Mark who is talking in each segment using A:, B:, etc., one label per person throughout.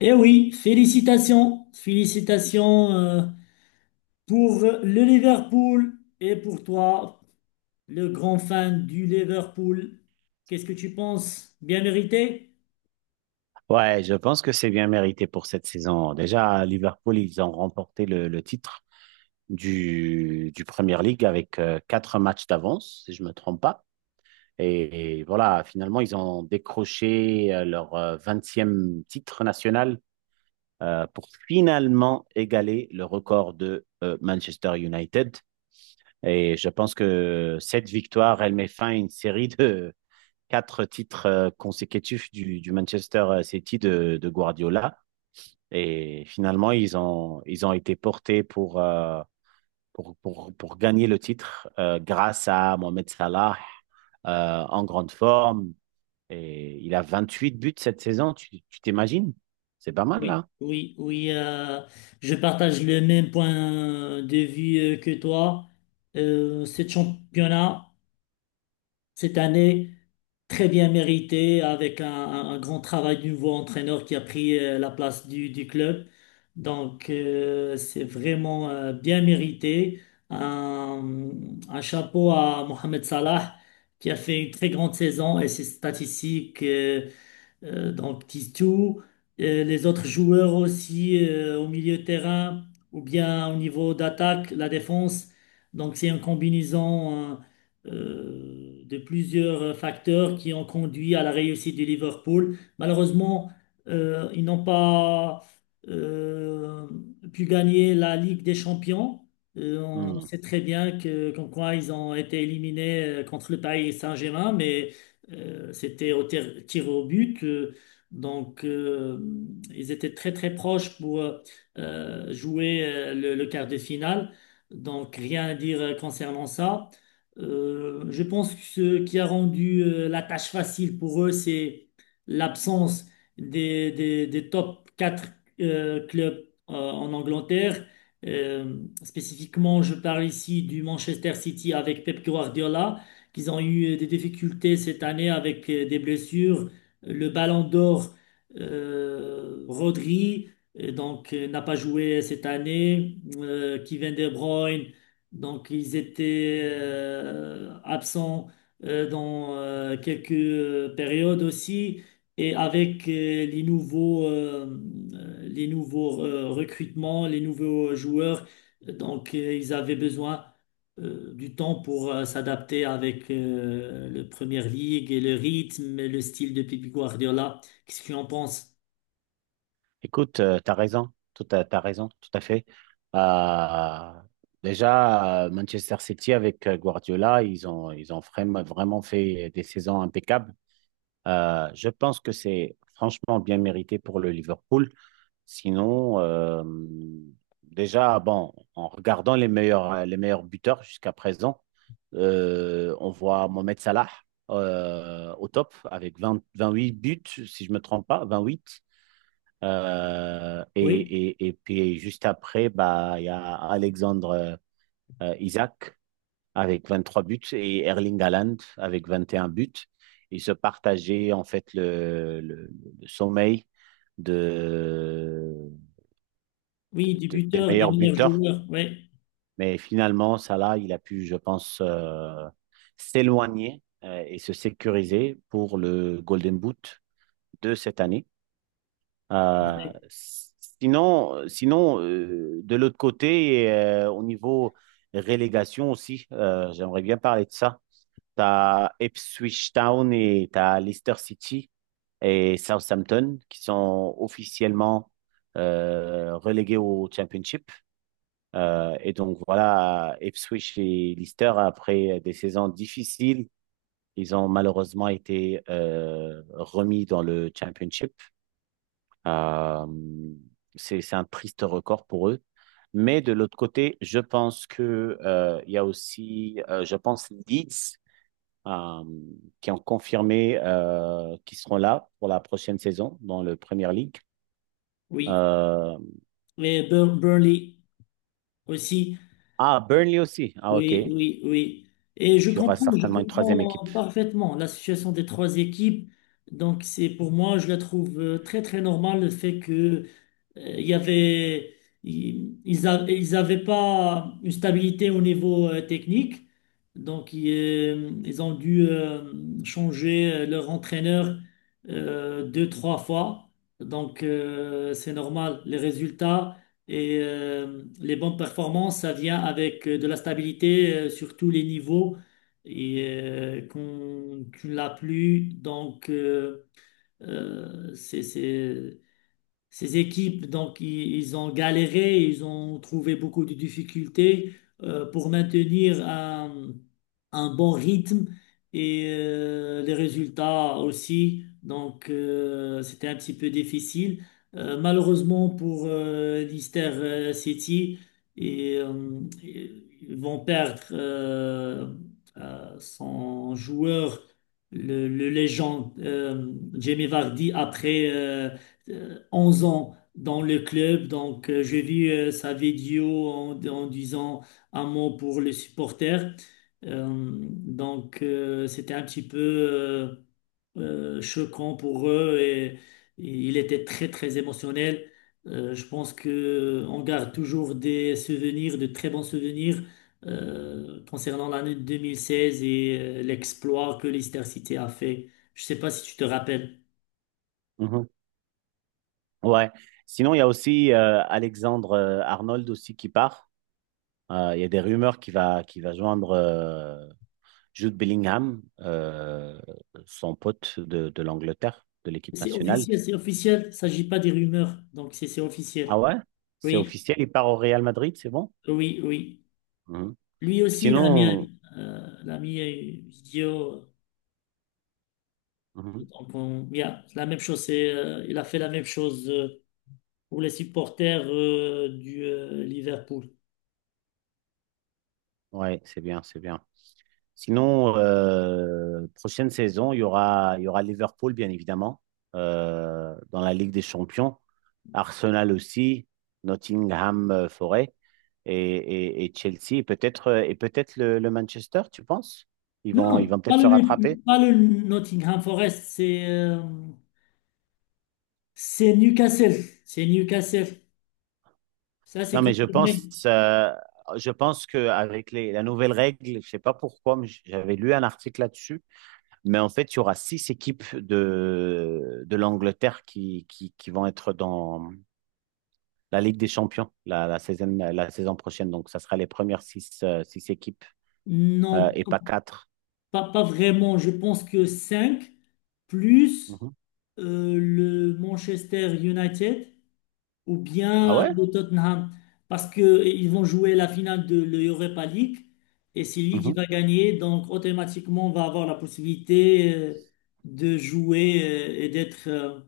A: Eh oui, félicitations, félicitations pour le Liverpool et pour toi, le grand fan du Liverpool. Qu'est-ce que tu penses? Bien mérité?
B: Ouais, je pense que c'est bien mérité pour cette saison. Déjà, Liverpool, ils ont remporté le titre du Premier League avec quatre matchs d'avance, si je me trompe pas. Et voilà, finalement, ils ont décroché leur 20e titre national pour finalement égaler le record de Manchester United. Et je pense que cette victoire, elle met fin à une série de quatre titres consécutifs du Manchester City de Guardiola. Et finalement, ils ont été portés pour, pour gagner le titre grâce à Mohamed Salah en grande forme. Et il a 28 buts cette saison, tu t'imagines? C'est pas mal,
A: Oui,
B: là.
A: oui, oui, je partage le même point de vue que toi. Ce championnat. Cette année, très bien méritée, avec un grand travail du nouveau entraîneur qui a pris la place du club. C'est vraiment bien mérité. Un, un chapeau à Mohamed Salah qui a fait une très grande saison et ses statistiques donc Tistou, les autres joueurs aussi au milieu de terrain ou bien au niveau d'attaque, la défense. Donc c'est une combinaison de plusieurs facteurs qui ont conduit à la réussite du Liverpool. Malheureusement, ils n'ont pas euh, pu gagner la Ligue des Champions. On
B: Hmm.
A: sait très bien que, comme quoi ils ont été éliminés contre le Paris Saint-Germain, mais c'était au tir au but. Donc, euh, Ils étaient très, très proches pour jouer le quart de finale. Donc, rien à dire concernant ça. Je pense que ce qui a rendu la tâche facile pour eux, c'est l'absence des top 4 clubs en Angleterre. Spécifiquement, je parle ici du Manchester City avec Pep Guardiola qu'ils ont eu des difficultés cette année avec des blessures. Le Ballon d'Or, Rodri, n'a pas joué cette année. Kevin De Bruyne, donc ils étaient absents dans quelques périodes aussi. Et avec les nouveaux recrutements, les nouveaux joueurs, ils avaient besoin du temps pour s'adapter avec le Premier League et le rythme et le style de Pep Guardiola. Qu'est-ce que tu en penses?
B: Écoute, t'as raison, tout à fait. Euh, déjà, Manchester City avec Guardiola, ils ont vraiment, vraiment fait des saisons impeccables. Je pense que c'est franchement bien mérité pour le Liverpool. Sinon, déjà, bon, en regardant les meilleurs buteurs jusqu'à présent, on voit Mohamed Salah au top avec vingt vingt huit buts, si je ne me trompe pas, 28. Euh, et,
A: Oui,
B: et puis juste après, bah, il y a Alexandre Isaac avec 23 buts et Erling Haaland avec 21 buts. Ils se partageaient en fait le sommeil de
A: oui, des
B: tes
A: buteurs, des
B: meilleurs
A: meilleurs
B: buteurs.
A: joueurs, ouais,
B: Mais finalement, Salah, il a pu, je pense, s'éloigner et se sécuriser pour le Golden Boot de cette année. Euh, sinon de l'autre côté, au niveau relégation aussi, j'aimerais bien parler de ça. Tu as Ipswich Town et tu as Leicester City et Southampton qui sont officiellement relégués au Championship. Et donc voilà, Ipswich et Leicester, après des saisons difficiles, ils ont malheureusement été remis dans le Championship. Euh, c'est un triste record pour eux. Mais de l'autre côté, je pense que il y a aussi, je pense, Leeds euh, qui ont confirmé qu'ils seront là pour la prochaine saison dans le Premier League.
A: oui.
B: Euh,
A: Et Burley aussi,
B: ah, Burnley aussi. Ah, ok.
A: oui,
B: Il
A: oui, oui. Et
B: y aura
A: je
B: certainement une troisième équipe.
A: comprends parfaitement la situation des trois équipes. Donc c'est pour moi, je la trouve très très normale le fait que... Il y avait, ils ils a- ils avaient pas une stabilité au niveau technique, donc ils ont dû changer leur entraîneur deux, trois fois. C'est normal, les résultats et les bonnes performances, ça vient avec de la stabilité sur tous les niveaux et qu'on, tu ne l'as plus, c'est ces équipes, donc, ils ont galéré, ils ont trouvé beaucoup de difficultés pour maintenir un bon rythme et les résultats aussi. C'était un petit peu difficile. Malheureusement pour Leicester City, ils vont perdre son joueur, le légende Jamie Vardy, après 11 ans dans le club. J'ai vu sa vidéo en, en disant un mot pour les supporters. C'était un petit peu choquant pour eux et il était très, très émotionnel. Je pense que on garde toujours des souvenirs, de très bons souvenirs concernant l'année 2016 et l'exploit que Leicester City a fait. Je sais pas si tu te rappelles.
B: Mhm. Ouais. Sinon, il y a aussi Alexandre Arnold aussi qui part. Il y a des rumeurs qui va joindre Jude Bellingham, son pote de l'Angleterre, de l'équipe
A: C'est
B: nationale.
A: officiel, c'est officiel. Il ne s'agit pas des rumeurs. Donc, c'est
B: Ah
A: officiel.
B: ouais? C'est
A: Oui,
B: officiel, il part au Real Madrid, c'est bon?
A: oui, oui.
B: Mhm.
A: Lui aussi, il a mis,
B: Sinon,
A: il a mis une vidéo.
B: mhm.
A: Donc, yeah, c'est la même chose. Il a fait la même chose pour les supporters du Liverpool.
B: Ouais, c'est bien, c'est bien. Sinon, prochaine saison, il y aura Liverpool, bien évidemment, dans la Ligue des Champions. Arsenal aussi, Nottingham Forest, et, et Chelsea et peut-être le Manchester, tu penses?
A: Non, non,
B: Ils vont peut-être se rattraper.
A: pas le Nottingham Forest. C'est Newcastle. C'est Newcastle. Ça, c'est
B: Non, mais
A: confirmé.
B: je pense que avec la nouvelle règle, je sais pas pourquoi, mais j'avais lu un article là-dessus, mais en fait, il y aura six équipes de l'Angleterre qui vont être dans la Ligue des Champions la saison prochaine. Donc, ça sera les premières six six équipes
A: Non,
B: et pas quatre.
A: pas vraiment. Je pense que 5 plus.
B: Mhm.
A: Le Manchester United ou
B: Ah
A: bien
B: ouais?
A: le Tottenham parce qu'ils vont jouer la finale de l'Europa League et c'est lui qui
B: Mhm.
A: va gagner. Donc, automatiquement, on va avoir la possibilité de jouer d'être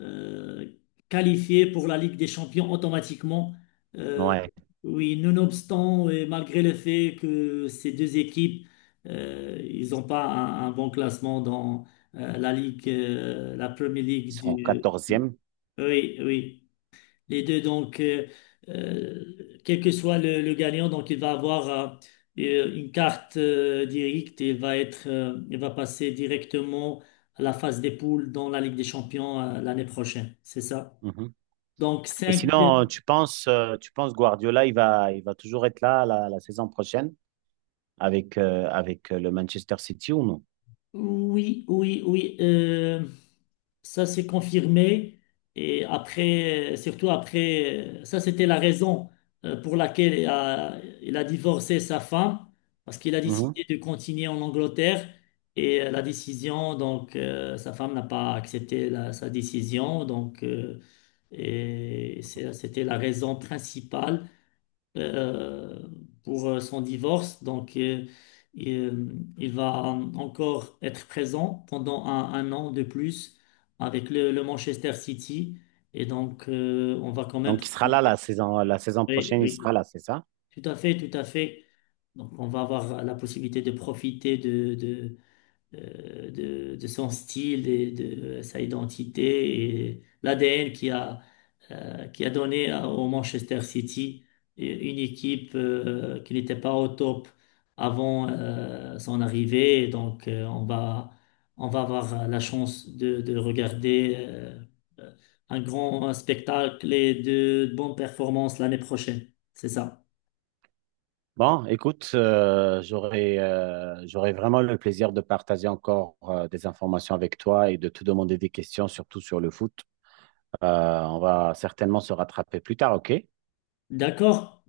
A: euh, qualifiés pour la Ligue des Champions automatiquement. Euh,
B: Ouais.
A: oui, nonobstant et malgré le fait que ces deux équipes, ils n'ont pas un bon classement dans la Premier League
B: Ils sont
A: du... Oui,
B: 14e.
A: oui. Oui. Les deux, quel que soit le gagnant, donc il va avoir une carte directe et va être, il va passer directement à la phase des poules dans la Ligue des Champions l'année prochaine. C'est ça. Donc,
B: Et
A: cinq.
B: sinon, tu penses Guardiola, il va toujours être là la saison prochaine avec, le Manchester City ou non?
A: Oui, oui, oui. Ça s'est confirmé et après, surtout après, ça c'était la raison pour laquelle il a divorcé sa femme, parce qu'il a
B: Mhm.
A: décidé de continuer en Angleterre et la décision, sa femme n'a pas accepté sa décision, c'était la raison principale euh, pour son divorce. Il va encore être présent pendant un an de plus avec le Manchester City. Et donc, on va quand même...
B: Donc, il sera là la saison
A: Oui,
B: prochaine, il sera
A: oui,
B: là, c'est ça?
A: tout à fait, tout à fait. Donc, on va avoir la possibilité de profiter de son style et de sa identité et l'ADN qui a donné au Manchester City une équipe qui n'était pas au top avant son arrivée. Donc, on va avoir la chance de regarder un grand spectacle et de bonnes performances l'année prochaine. C'est ça.
B: Bon, écoute, j'aurais vraiment le plaisir de partager encore des informations avec toi et de te demander des questions, surtout sur le foot. Euh, on va certainement se rattraper plus tard, OK?
A: D'accord?